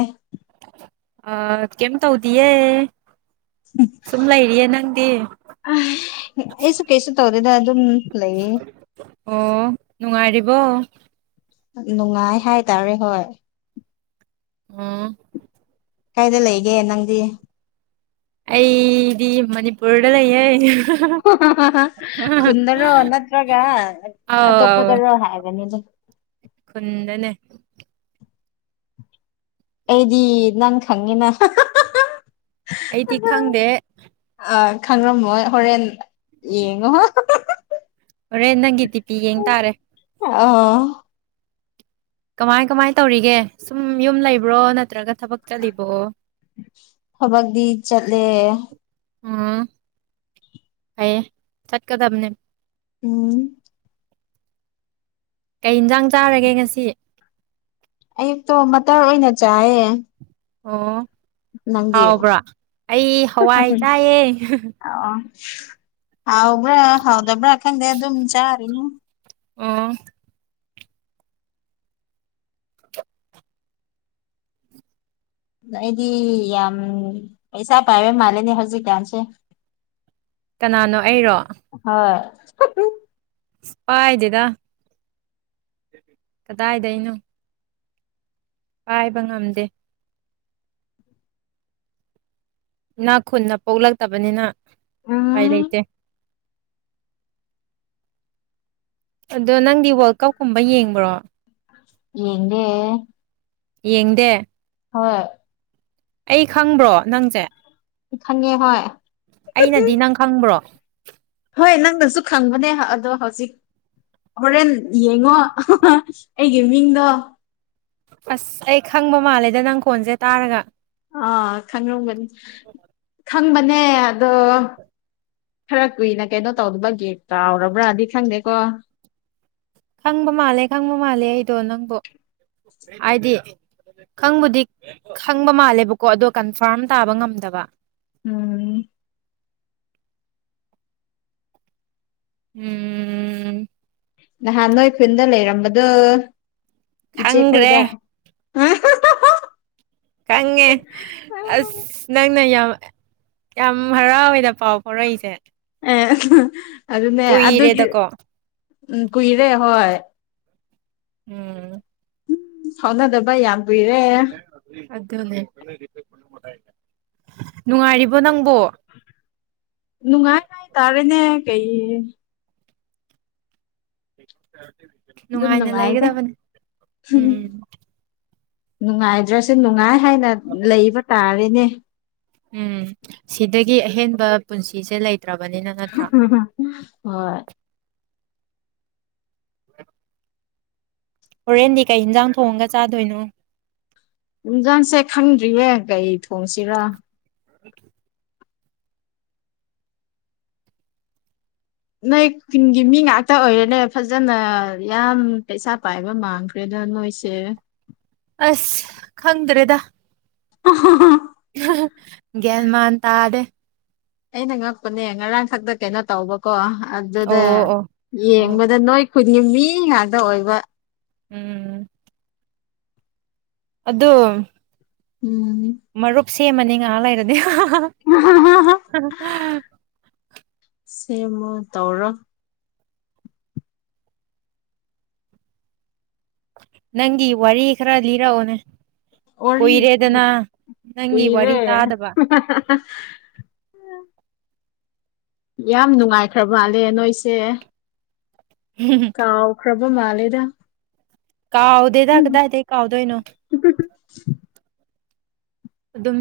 ꯑꯦ ꯑ ꯀꯝ ꯇꯧꯗꯤꯑꯦ ꯁꯨꯨꯝ ꯂꯩ ꯏꯔꯤꯌꯦ ꯅꯪꯗꯤ ꯑꯩꯁꯨ ꯀꯩꯁꯨ ꯇꯧꯔꯤꯦꯗ ꯑꯗꯨꯝ ꯂꯩꯌꯦ ꯉꯥꯏꯔꯤꯕ ꯅꯨꯡꯉꯥꯏ ꯍꯥꯏꯇꯥꯔꯦ ꯍꯣꯏ ꯎꯝ ꯀꯥꯏꯗ ꯂꯩꯒꯦ ꯅꯪꯗꯤ ꯑꯩꯗꯤ ꯃꯅꯤꯄꯨꯔꯗ ꯂꯩ ꯈꯨꯟꯗꯔꯣ ꯅꯠꯇ꯭ꯔꯒ ꯑꯥꯎ ꯑꯇꯣꯞꯄꯗꯔꯣ ꯍꯥꯏꯕꯅꯤ ꯑꯗꯨꯝ ꯈꯨꯟꯗꯅꯦ ꯑꯩꯗꯤ ꯅꯪ ꯈꯪꯉꯤꯅ ꯑꯩ ꯇ ꯏꯈꯪꯗꯦ ꯑꯥ ꯈꯪꯔꯝꯃꯣꯏ ꯍꯣꯔꯦꯟ ꯌꯦꯡꯉꯣ ꯑꯣꯔꯦ ꯅꯪꯒꯤꯗꯤ ꯄꯤ ꯌꯦꯦꯡ ꯇꯥꯔꯦ ꯑꯥ ꯀꯃꯥꯏ ꯀꯃꯥꯏꯅ ꯇꯧꯔꯤꯒꯦ ꯁꯨꯝ ꯌꯨꯝ ꯂꯩꯕ꯭ꯔꯣ ꯅꯠꯇ꯭ꯔꯒ ꯊꯕꯛ ꯆꯠꯂꯤꯕꯣ ꯊꯕꯛꯇꯤ ꯆꯠꯂꯦ ꯎꯝ ꯍꯥꯏꯌꯦ ꯆꯠꯀ ꯊꯝꯅꯦ ꯎꯝ ꯀꯩ ꯏꯟꯁꯥꯡ ꯆꯥꯔꯒꯦ ꯉꯁꯤ ꯑꯌꯨꯛꯇꯣ ꯃꯇꯔ ꯑꯣꯏꯅ ꯆꯥꯏꯌꯦ ꯑꯣ ꯅꯪꯗꯤ ꯍꯥꯎꯕ꯭ꯔꯣ ꯑꯩ ꯍꯋꯥꯏ ꯇꯥꯏꯌꯦꯦ ꯑꯣ ꯍꯥꯎꯕ꯭ꯔꯥ ꯍꯥꯎꯗꯕ꯭ꯔꯥ ꯈꯪꯦ ꯑꯗꯨꯝ ꯆꯥꯔꯤꯅ ꯑꯣ ꯑꯩꯗꯤ ꯌꯥꯝ ꯄꯩꯁꯥ ꯄꯥꯏꯕꯩ ꯃꯥꯂꯦꯅꯦ ꯍꯧꯖꯤꯛꯀꯥꯟꯁꯦ ꯀꯅꯥꯅꯣ ꯑꯩꯔꯣ? [unintelligible] ꯄꯥꯏꯗꯦꯗꯥ ꯀꯗꯥꯏꯗ ꯑꯩꯅꯣ ꯄꯥꯏꯕ ꯉꯝꯗꯦ ꯅꯥ ꯈꯨꯟꯅ ꯄꯣꯛꯂꯛꯇꯕꯅꯤꯅ ꯎꯄꯥꯏ ꯂꯩꯇꯦ ꯑꯗꯣ ꯅꯪꯗꯤ ꯋꯥꯔꯜ ꯀꯞꯀꯨꯝꯕ ꯌꯦꯡꯕ꯭ꯔꯣ ꯌꯦꯒꯦ ꯌꯦꯡꯗꯦ ꯍꯣꯏ ꯑꯩ ꯈꯪꯕ꯭ꯔꯣ ꯅꯪꯁꯦ ꯈꯪꯉꯦ ꯍꯣꯏ ꯑꯩꯅꯗꯤ ꯅꯪ ꯈꯪꯕ꯭ꯔꯣ ꯍꯣꯏ ꯅꯪꯅꯁꯨ ꯈꯪꯕꯅꯦ ꯑꯗꯣ ꯍꯧꯖꯤꯛ ꯍꯣꯔꯦꯟ ꯌꯦꯡꯉꯣ ꯑꯩꯒꯤ ꯃꯤꯡꯗꯣ ꯑꯁ ꯑꯩ ꯈꯪꯕ ꯃꯥꯜꯂꯦꯗ ꯅꯪ ꯀꯣꯟꯁꯦ ꯇꯥꯔꯒ ꯑꯥ ꯈꯪꯔꯒꯅꯤ ꯈꯪꯕꯅꯦ ꯑꯗꯣ ꯈꯔ ꯀꯨꯏꯅ ꯀꯩꯅꯣ ꯇꯧꯗꯕ ꯒꯦꯠ ꯀꯥꯎꯔꯕ꯭ꯔꯥꯗꯤ ꯈꯪꯗꯦꯀꯣ ꯈꯪꯕ ꯃꯥꯜꯂꯦ ꯈꯪꯕ ꯃꯥꯜꯂꯦ ꯑꯩꯗꯣ ꯅꯪꯕꯨꯣ ꯍꯥꯏꯗꯤ ꯈꯪꯕꯨꯗꯤ ꯈꯪꯕ ꯃꯥꯜꯂꯦꯕꯀꯣ ꯑꯗꯣ ꯀꯟꯐꯥꯔꯝ ꯇꯥꯕ ꯉꯝꯗꯕ ꯎꯝ ꯎꯝ ꯅꯍꯥꯟ ꯅꯣꯏ ꯈꯨꯟꯗ ꯂꯩꯔꯝꯕꯗꯨꯣ ꯏꯆꯦ ꯈꯪꯈ꯭ꯔꯦ ꯈꯣꯏꯗ ꯍ ꯀꯪꯉꯦ ꯑꯁ ꯅꯪꯅ ꯌꯥꯝ ꯌꯥꯝ ꯍꯔꯥꯎꯋꯦꯅ ꯄꯥꯎ ꯐꯥꯎꯔꯛꯏꯁꯦ ꯑꯦ ꯑꯗꯨꯅꯦ ꯑꯗꯨꯒꯤ ꯀꯨꯏꯔꯦꯗꯀꯣ ꯎꯝ ꯀꯨꯏꯔꯦ ꯍꯣꯏ ꯎꯝ ꯁꯥꯎꯅꯗꯕ ꯌꯥꯝ ꯀꯨꯏꯔꯦ ꯑꯗꯨꯅꯦ ꯅꯨꯡꯉꯥꯏꯔꯤꯕꯣ ꯅꯪ ꯅꯨꯡꯉꯥꯏ ꯉꯥꯏ ꯇꯔꯦꯅꯦ ꯀꯩ ꯑꯗꯨꯝ ꯅꯨꯡꯉꯥꯏꯅ ꯅꯨꯡꯉꯥꯏꯗ ꯂꯩꯒꯗꯕꯅꯦ ꯎꯝ ꯅꯨꯡꯉꯥꯏꯗ꯭ꯔꯁꯨ ꯅꯨꯡꯉꯥꯏ ꯍꯥꯏꯅ ꯂꯩꯕ ꯇꯥꯔꯦꯅꯦ ꯎꯝ ꯁꯤꯗꯒꯤ ꯑꯍꯦꯟꯕ ꯄꯨꯟꯁꯤꯁꯦ ꯂꯩ ꯍꯣꯏ [inaudible] ꯍꯣꯔꯦꯟꯗꯤ ꯀꯩ ꯌꯦꯟꯁꯥꯡ ꯊꯣꯡꯉꯒ ꯆꯥꯗꯣꯏꯅꯣ ꯨꯝꯖꯡꯁꯦ ꯈꯪꯗ꯭ꯔꯤꯌꯦ ꯒꯥꯔꯤ ꯊꯣꯡꯁꯤꯔꯥ [inaudible] ꯅꯣꯏ ꯈꯨꯟꯒꯤ ꯃꯤ ꯉꯥꯛꯇ ꯑꯣꯏꯔꯦꯅꯦ ꯐꯖꯅ ꯌꯥꯝ ꯄꯩꯁꯥ ꯄꯥꯏꯕ ꯃꯥꯡꯈ꯭ꯔꯦ ꯑꯗꯨ ꯍꯔꯣꯏꯁꯦ ꯑꯁ ꯈꯪꯗ꯭ꯔꯦꯗ [inaudible] ꯦꯜꯃꯥꯟ ꯇꯥꯗꯦ ꯑꯩꯅ ꯉꯛꯄꯅꯦ ꯉꯔꯥꯡ ꯁꯛꯇ ꯀꯩꯅꯣ ꯇꯧꯕꯀꯣ ꯑꯣ ꯑꯗꯨꯗ ꯑꯣ ꯑꯣ ꯌꯦꯡꯕꯗ ꯅꯣꯏ ꯈꯨꯗꯤꯡ ꯃꯤ ꯉꯥꯛꯇ ꯑꯣꯏꯕ ꯎꯝ ꯑꯗꯣ ꯎꯝ ꯃꯔꯨꯞ ꯁꯦꯝꯃꯅꯤ ꯉꯥꯏꯍꯥꯛ ꯂꯩꯔꯗꯤ ꯁꯦꯝꯃ ꯇꯧꯔ ꯅꯪꯒꯤ ꯋꯥꯔꯤ ꯈꯔ ꯂꯤꯔꯛꯑꯣꯅꯦ ꯑꯣꯔꯤ ꯀꯨꯏꯔꯦꯗꯅ ꯅꯪꯒꯤ ꯎꯏꯔꯦ ꯋꯥꯔꯤ ꯎꯝ ꯇꯥꯗꯕ ꯌꯥꯝ ꯅꯨꯡꯉꯥꯏꯈ꯭ꯔꯕ ꯃꯥꯜꯂꯦ ꯅꯣꯏꯁꯦ ꯀꯥꯎꯈ꯭ꯔꯕ ꯃꯥꯂꯦꯗ ꯀꯥꯎꯗ ꯇ ꯀꯗ ꯍꯥꯏꯗ ꯀꯥꯎꯥꯎꯗ ꯏꯅꯣ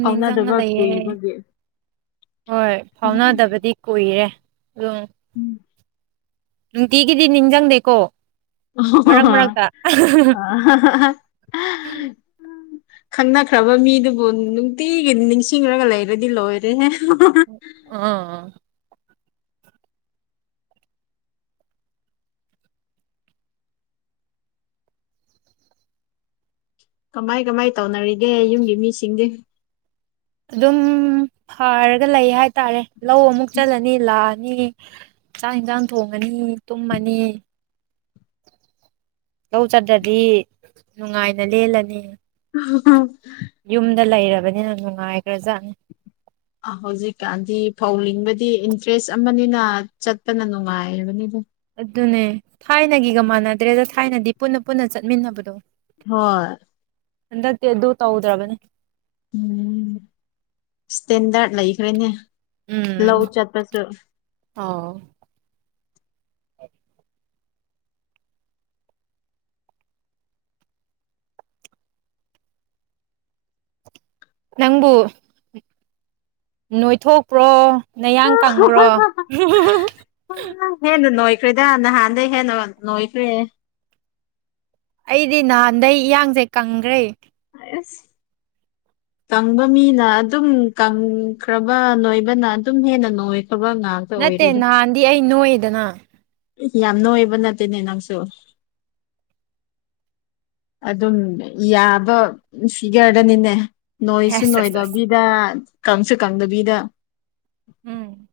ꯍꯥꯎꯅꯥꯗꯕꯥꯛ ꯂꯩꯌꯦ ꯀꯕꯦ ꯍꯣꯏ ꯐꯥꯎꯅꯗꯕꯗꯤ ꯀꯨꯏꯔꯦ ꯑꯗꯨꯝ ꯎꯝ ꯎ ꯊꯤ ꯀꯗꯤ ꯅꯤꯡꯖꯪꯗꯦꯀꯣ ꯑꯣ ꯑ ꯈꯪꯅꯈ꯭ꯔꯕ ꯃꯤꯗꯨꯕꯨ ꯅꯨꯡꯇꯤꯒꯤ ꯅꯤꯡꯁꯤꯡꯂꯒ ꯂꯩꯔꯗꯤ ꯂꯣꯏꯔꯦꯍꯦ ꯑꯥ ꯀꯃꯥꯏ ꯀꯃꯥꯏ ꯇꯧꯅꯔꯤꯒꯦ ꯌꯨꯝꯒꯤ ꯃꯤꯁꯤꯡꯗꯤ ꯑꯗꯨꯝ ꯐꯔꯒ ꯂꯩ ꯍꯥꯏꯇꯥꯔꯦ ꯂꯧ ꯑꯃꯨꯛ ꯆꯠꯂꯅꯤ ꯂꯥꯛꯑꯅꯤ ꯆꯥꯛ ꯌꯦꯟꯁꯥꯡ ꯊꯣꯡꯉꯅꯤ ꯇꯨꯝꯃꯅꯤ ꯂꯧ ꯆꯗ꯭ꯔꯗꯤ ꯅꯨꯡꯉꯥꯏꯅ ꯂꯦꯜꯂꯅꯤ ꯑꯣ ꯌꯨꯝꯗ ꯂꯩꯔꯕꯅꯤꯅ ꯅꯨꯡꯉꯥꯏꯈ꯭ꯔꯖꯥꯠꯅꯤ ꯑ ꯍꯧꯖꯤꯛꯀꯥꯟꯗꯤ ꯐꯧ ꯂꯤꯡꯕꯗꯤ ꯏꯟꯇꯔꯦꯁ ꯑꯃꯅꯤꯅ ꯆꯠꯄꯅ ꯅꯨꯡꯉꯥꯏꯔꯕꯅꯤꯗ ꯑꯗꯨꯅꯦ ꯊꯥꯏꯅꯒꯤꯒ ꯃꯥꯟꯅꯗ꯭ꯔꯦꯗ ꯊꯥꯏꯅꯗꯤ ꯄꯨꯟꯅ ꯄꯨꯟꯅ ꯆꯠꯃꯤꯟꯅꯕꯗꯣ ꯍꯣꯏ ꯍꯟꯗꯗꯤ ꯑꯗꯨ ꯇꯧꯗ꯭ꯔꯕꯅꯤ ꯎꯝ ꯏꯁꯇꯦꯟꯗꯔꯠ ꯂꯩꯈ꯭ꯔꯦꯅꯦ ꯂ ꯎꯝ ꯎ ꯆꯠꯄꯁꯨ ꯑꯣ ꯅꯪꯕꯨ ꯅꯣꯏꯊꯣꯛꯄ꯭ꯔꯣ ꯅꯌꯥꯡ ꯀꯪꯕ꯭ꯔꯣ ꯐ꯭ꯔꯤꯗꯥ ꯅꯍꯥꯟꯗꯒꯤꯩ ꯍꯦꯟꯅ ꯅꯣꯏꯈ꯭ꯔꯦ ꯑꯩꯗꯤ ꯅꯍꯥꯟꯗꯩ ꯏꯌꯥꯡꯁꯦ ꯀꯪꯈ꯭ꯔꯦ ꯑꯁ ꯀꯪꯕ ꯃꯤꯅ ꯑꯗꯨꯝ ꯀꯪꯈ꯭ꯔꯕ ꯅꯣꯏꯕꯅ ꯑꯗꯨꯝ ꯍꯦꯟꯅ ꯅꯣꯏ ꯅꯠꯇꯦ ꯅꯍꯥꯟꯗꯤ ꯑꯩ ꯅꯣꯏꯗꯅ ꯌꯥꯝ ꯅꯣꯏ ꯑꯣꯏꯕ ꯅꯠꯇꯦꯅꯦ ꯅꯪꯁꯨ ꯑꯗꯨꯝ ꯌꯥꯕ ꯁꯤ ꯒꯥꯔꯗꯅꯤꯅꯦ ꯅꯣꯏꯁꯨ ꯑꯁ ꯑꯁ ꯑꯁ ꯅꯣꯏꯗꯕꯤꯗ ꯀꯪꯁꯨ ꯀꯪꯗꯕꯤꯗ ꯎꯝ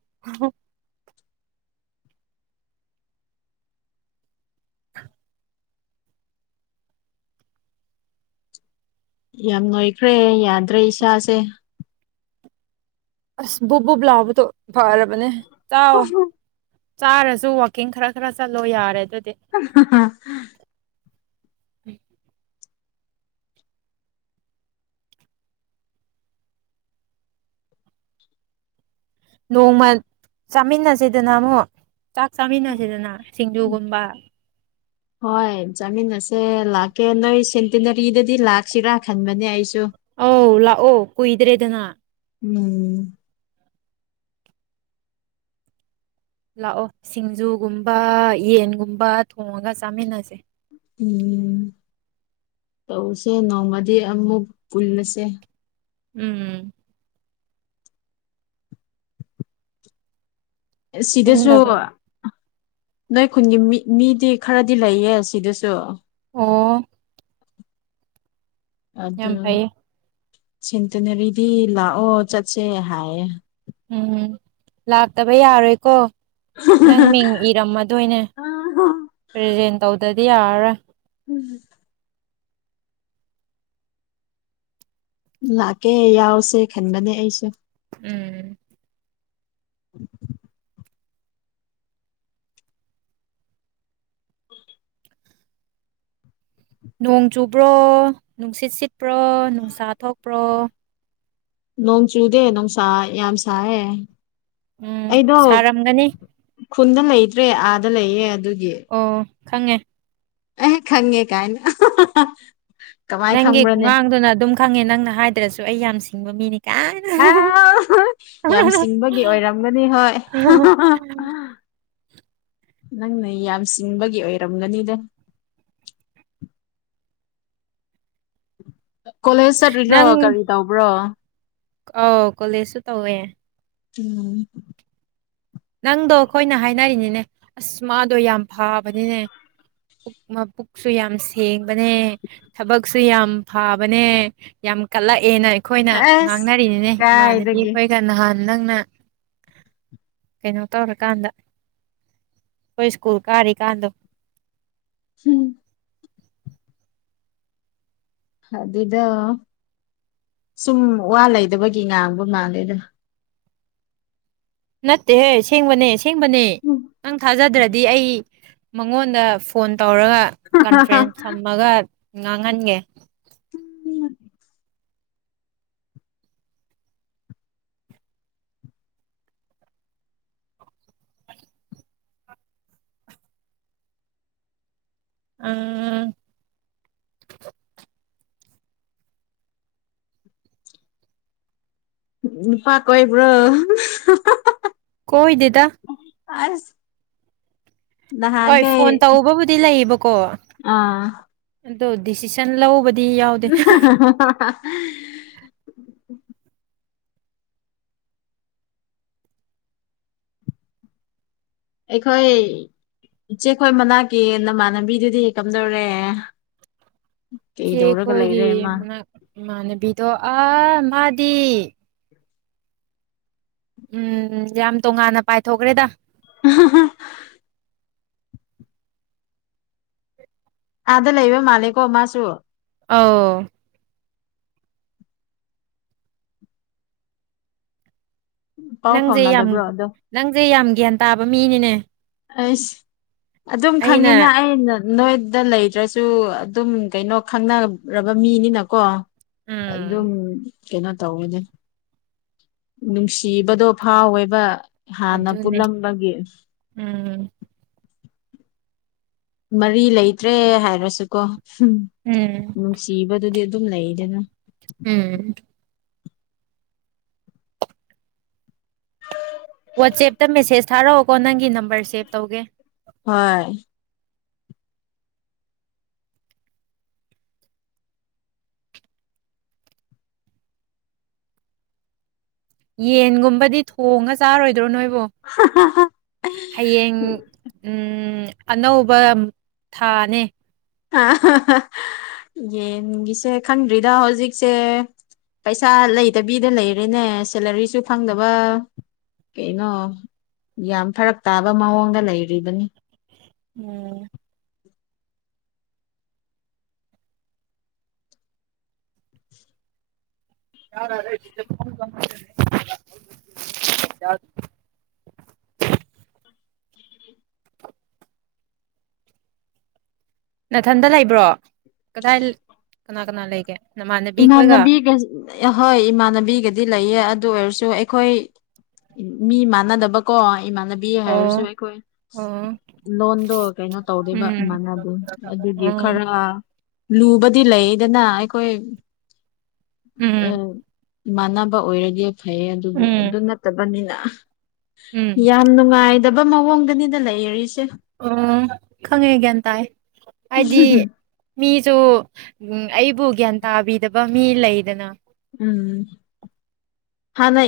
ꯌꯥꯝ ꯅꯣꯏꯈ꯭ꯔꯦ ꯌꯥꯗ꯭ꯔꯦ ꯏꯁꯥꯁꯦ ꯑꯁ ꯕꯨꯞ ꯕꯨꯞ ꯂꯥꯎꯕꯗꯣ ꯐꯔꯕꯅꯦ ꯇꯥꯛꯑꯣ ꯆꯥꯔꯁꯨ ꯋꯥꯛꯀꯤꯡ ꯈꯔ ꯈꯔ ꯆꯠꯂꯣ ꯌꯥꯔꯦ ꯑꯗꯨꯗꯤ ꯎꯝ ꯅꯣꯡꯃ ꯆꯥꯃꯤꯟꯅꯁꯤꯗꯅ ꯑꯃꯨꯛ ꯆꯥꯛ ꯆꯥꯃꯤꯟꯅꯁꯤꯗꯅ ꯁꯤꯡꯖꯨꯒꯨꯝꯕ ꯍꯣꯏ ꯆꯥꯃꯤꯟ ꯑꯁꯦ ꯂꯥꯛꯀꯦ ꯅꯣꯏ ꯁꯦꯟꯇꯤꯅꯔꯤꯗꯗꯤ ꯂꯥꯛꯁꯤꯔꯥ ꯈꯟꯕꯅꯦ ꯑꯩꯁꯨ ꯑ ꯂ ꯑꯣ ꯀꯨꯣꯏꯗ꯭ꯔꯦꯗꯅ ꯎꯝ ꯂꯥꯛꯑꯣ ꯁꯤꯡꯖꯨꯒꯨꯝꯕ ꯌꯦꯟꯒꯨꯝꯕ ꯊꯣꯡꯉꯒ ꯆꯥꯃꯤꯟꯅꯁꯦ ꯎꯝ ꯇꯧꯁꯦ ꯅꯣꯡꯃꯗꯤ ꯑꯃꯨꯛ ꯄꯨꯜꯂꯁꯦ ꯎꯝ ꯁꯤꯗꯁꯨ ꯄꯨꯟꯗꯕ ꯅꯣꯏ ꯈꯨꯟꯒꯤ ꯃꯤ ꯃꯤꯗꯤ ꯈꯔꯗꯤ ꯂꯩꯌꯦ ꯁꯤꯗꯁꯨ ꯑꯣ ꯌꯥꯝ ꯑꯗ ꯐꯩꯌꯦ ꯁꯤꯟꯇꯅꯔꯤꯗꯤ ꯂꯥꯛꯑꯣ ꯆꯠꯁꯦ ꯍꯥꯏꯌꯦ ꯎꯝ ꯂꯥꯛꯇꯕ ꯌꯥꯔꯣꯏꯀꯣ ꯅꯪ ꯃꯤꯡ ꯏꯔꯝꯃꯗꯣꯏꯅꯦ ꯄ꯭ꯔꯖꯦꯟ ꯇꯧꯗꯗꯤ ꯌꯥꯔꯔꯣꯏ ꯎꯝ ꯂꯥꯛꯀꯦ ꯌꯥꯎꯁꯦ ꯈꯟꯕꯅꯦ ꯑꯩꯁꯨ ꯎꯝ [inaudible] ꯅꯣꯡ ꯆꯨꯕ꯭ꯔꯣ ꯅꯨꯡꯁꯤꯠ ꯁꯤꯠꯄ꯭ꯔꯣ ꯅꯨꯡꯁꯥ ꯊꯣꯛꯄ꯭ꯔꯣ ꯅꯣꯡ ꯆꯨꯗꯦ ꯅꯨꯡꯁꯥ ꯌꯥꯝ ꯁꯥꯏꯌꯦꯦ ꯎꯝ ꯁꯥꯔꯝꯒꯅ ꯈꯨꯟꯗ ꯂꯩꯇ꯭ꯔꯦ ꯑꯥꯗ ꯂꯩꯌꯦ ꯑꯗꯨ ꯑꯣ ꯈꯪꯉꯦ ꯑ ꯈꯪꯉꯦ ꯀꯥꯏꯅ ꯀꯃꯥꯏ ꯅꯪꯒꯤ ꯈꯪꯕ꯭ꯔꯅꯦ ꯈꯨꯡꯒꯥꯡꯗꯨꯅ ꯑꯗꯨꯝ ꯈꯪꯉꯦ ꯅꯪꯅ ꯍꯥꯏꯗ꯭ꯔꯁꯨ ꯑꯩ ꯌꯥꯝ ꯁꯤꯡꯕ ꯃꯤꯅꯤ ꯀꯥꯏꯅ ꯌꯥꯝ ꯆꯤꯡꯕꯒꯤ ꯑꯣꯏꯔꯝꯒꯅꯤ ꯍꯣꯏ ꯅꯪꯅ ꯌꯥꯝ ꯆꯤꯡꯕꯒꯤ ꯑꯣꯏꯔꯝꯒꯅꯤꯗ ꯀꯣꯂꯦꯖ ꯆꯠꯂꯤꯔꯣ ꯀꯔꯤ ꯇꯧꯕ꯭ꯔꯣ ꯑꯥꯎ ꯀꯣꯂꯦꯖꯁꯨ ꯇꯧꯋꯦ. ꯎꯝ ꯅꯪꯗꯣ ꯑꯩꯈꯣꯏꯅ ꯍꯥꯏꯅꯔꯤꯅꯤꯅꯦ ꯑꯁ ꯃꯥꯗꯣ ꯌꯥꯝ ꯐꯕꯅꯤꯅꯦ ꯄꯨꯛ ꯃꯄꯨꯛꯁꯨ ꯌꯥꯝ ꯁꯦꯡꯉ ꯅꯦ ꯊꯕꯛꯁꯨ ꯌꯥꯝ ꯐꯕꯅꯦ ꯌꯥꯝ ꯀꯠꯂꯛꯑꯦꯅ ꯑꯩꯈꯣꯏꯅ ꯑꯁ ꯉꯥꯡꯅꯔꯤꯅꯤꯅꯦ ꯏꯃꯥꯟꯅꯕꯤ ꯀꯥꯏꯗꯒꯤ ꯑꯩꯈꯣꯏꯒ ꯅꯍꯥꯟ ꯅꯪꯅ ꯀꯩꯅꯣ ꯇꯧꯔꯀꯥꯟꯗ ꯑꯩꯈꯣꯏ ꯁ꯭ꯀꯨꯜ ꯀꯥꯔꯤꯀꯥꯟꯗ [inaudible] ꯑꯗꯨꯗ ꯁꯨꯝ ꯋꯥ ꯂꯩꯗꯕꯒꯤ ꯉꯥꯡꯕ ꯃꯥ ꯜꯂꯦ ꯑꯗꯨꯅ ꯅꯠꯇꯦꯍꯦ ꯁꯦꯡꯕꯅꯦ ꯁꯦꯡꯕꯅꯦ ꯎꯝ ꯅꯪ ꯊꯥꯖꯗ꯭ꯔꯗꯤ ꯑꯩ ꯃꯉꯣꯟꯗ ꯐꯣꯟ ꯇꯧꯔꯒ ꯀꯟꯐ꯭ꯔꯦꯟꯁ ꯊꯝꯃꯒ ꯉꯥꯡꯍꯟꯒꯦ ꯎꯝ ꯅꯨꯄꯥ ꯀꯣꯏꯕ꯭ꯔꯣ ꯀꯣꯣꯏꯗꯦꯗ ꯑꯁ ꯍꯣꯏ ꯅꯍꯥꯟꯈꯩ ꯐꯣꯟ ꯇꯧꯕꯕꯨꯗꯤ ꯂꯩꯌꯦꯕꯀꯣ ꯑꯥ ꯑꯗꯣ ꯗꯤꯁꯤꯖꯟ ꯂꯧꯕ [inaudible] ꯑꯩꯈꯣꯏ ꯏꯆꯦꯈꯣꯏ ꯃꯅꯥꯛꯀꯤ ꯅꯃꯥꯟꯅꯕꯤꯗꯨꯗꯤ ꯀꯝꯗꯧꯔꯦ ꯆꯦ ꯀꯩꯗꯧꯔꯒ ꯈꯣꯏꯒꯤ ꯂꯩꯔꯦ ꯃꯥ ꯃꯅꯥꯛ ꯏꯃꯟꯅꯕꯤꯗꯣ ꯑ ꯃꯥꯗꯤ ꯎꯝ ꯌꯥꯝ ꯇꯣꯉꯥꯟꯅ ꯄꯥꯏꯊꯣꯛ ꯈ꯭ꯔꯦꯗ [inaudible] ꯑꯥꯗ ꯂꯩꯕ ꯃꯥꯅꯤꯀꯣ ꯃꯥꯁꯨ ꯑꯥꯎ ꯄꯥꯎ ꯅꯪꯁꯦ ꯌꯥꯝ ꯐꯥꯎꯅꯗꯕ꯭ꯔꯣ ꯑꯗꯣ ꯅꯪꯁꯦ ꯌꯥꯝ ꯒ꯭ꯌꯥꯟ ꯇꯥꯕ ꯃꯤꯅꯤꯅꯦ ꯑꯩꯁ ꯑꯗꯨꯝ ꯑꯩꯅ ꯈꯪꯉꯤꯅ ꯑꯩꯅ ꯅꯣꯏꯗ ꯂꯩꯗ꯭ꯔꯁꯨ ꯑꯗꯨꯝ ꯀꯩꯅ ꯈꯪꯅꯔꯕ ꯃꯤꯅꯤꯅꯀꯣ ꯑꯗꯨꯝ ꯎꯝ ꯀꯩꯅꯣ ꯇꯧꯋꯦꯅꯦ ꯅꯨꯡꯁꯤꯕꯗꯣ ꯐꯥꯎꯋꯦꯕ ꯍꯥꯟ ꯅ ꯑꯗꯨꯅꯦ ꯄꯨꯂꯝꯕꯒꯤ ꯎꯝ ꯃꯔꯤ ꯂꯩꯇ꯭ꯔꯦ ꯍꯥꯏꯔꯁꯨꯀꯣ ꯎꯝ ꯅꯨꯡꯁꯤꯕꯗꯨꯗꯤ ꯑꯗꯨꯝ ꯂꯩꯗꯅ ꯎꯝ ꯋꯥꯆꯦꯞꯇ ꯃꯦꯁꯦꯁ ꯊꯥꯔꯛꯑꯣꯀꯣ ꯅꯪꯒꯤ ꯅꯝꯕꯔ ꯁꯦꯞ ꯇꯧꯒꯦ ꯍꯣꯏ ꯌꯦꯟꯒꯨꯝꯕꯗꯤ ꯊꯣꯡꯉ ꯆꯥꯔꯣꯏꯗ꯭ꯔꯣ ꯅꯣꯏ ꯍꯌꯦꯡ ꯎꯝ ꯑꯅꯧꯕ ꯊꯥꯅꯦ ꯌꯦꯟꯒꯤꯁꯦ ꯈꯪꯗ꯭ꯔꯤꯗ ꯍꯧꯖꯤꯛꯁꯦ ꯄꯩꯁꯥ ꯂꯩꯇꯕꯤꯗ ꯂꯩꯔꯦꯅꯦ ꯁꯦꯂꯔꯤꯁꯨ ꯐꯪꯗꯕ ꯀꯩꯅꯣ ꯌꯥꯝ ꯐꯔꯛ ꯇꯥꯕ ꯃꯑꯣꯡꯗ ꯂꯩꯔꯤꯕꯅꯤ ꯎꯝ ꯌꯥꯔ [inaudible] ꯌꯥ [inaudible] ꯎ [inaudible] ꯅꯊꯟꯗ ꯂꯩꯕ꯭ꯔꯣ ꯀꯗꯥꯏ ꯀꯅꯥ ꯀꯅꯥ ꯂꯩꯒꯦ ꯅꯃꯥꯟꯅꯕꯤ ꯈꯣꯏꯒ ꯏꯃꯥꯟꯅꯕꯤꯒ ꯑꯍꯣꯏ ꯏꯃꯥꯟꯅꯕꯤꯒꯗꯤ ꯂꯩꯌꯦ ꯑꯗꯨ ꯑꯣꯏꯔꯁꯨ ꯑꯩꯈꯣꯏ ꯃꯤ ꯃꯥꯟꯅꯗꯕꯀꯣ ꯏꯃꯥꯟꯅꯕꯤ ꯑꯣ ꯍꯥꯏꯔꯁꯨ ꯑꯣ ꯑꯩꯈꯣꯏ ꯎꯝ ꯂꯣꯟꯗꯣ ꯀꯩꯅꯣ ꯇꯧꯗꯕ ꯃꯥꯅꯗꯤ ꯑꯗꯨꯒꯤ ꯑꯣ ꯈꯔ ꯂꯨꯕꯗꯤ ꯂꯩꯗꯅ ꯑꯩꯈꯣꯏ ꯎꯝ ꯃꯥꯟꯅꯕ ꯑꯣꯏꯔꯒꯦ ꯐꯩꯌꯦ ꯑꯗꯨꯕꯨ ꯎꯝ ꯑꯗꯨ ꯅꯠꯇꯕꯅꯤꯅ ꯎꯝ ꯌꯥꯝ ꯅꯨꯡꯉꯥꯏꯗꯕ ꯃꯑꯣꯡꯗꯅꯤꯅ ꯂꯩꯔꯤꯁ ꯎ ꯈꯪꯉꯦ ꯒ꯭ꯌꯥꯟ ꯇꯥꯏ ꯍꯥꯏꯗꯤ ꯃꯤꯁꯨ ꯎ ꯑꯩꯕꯨ ꯒ꯭ꯌꯥꯟ ꯇꯥꯕꯤꯗꯕ ꯃꯤ ꯂꯩꯗꯅ ꯎꯝ ꯍꯥ ꯅ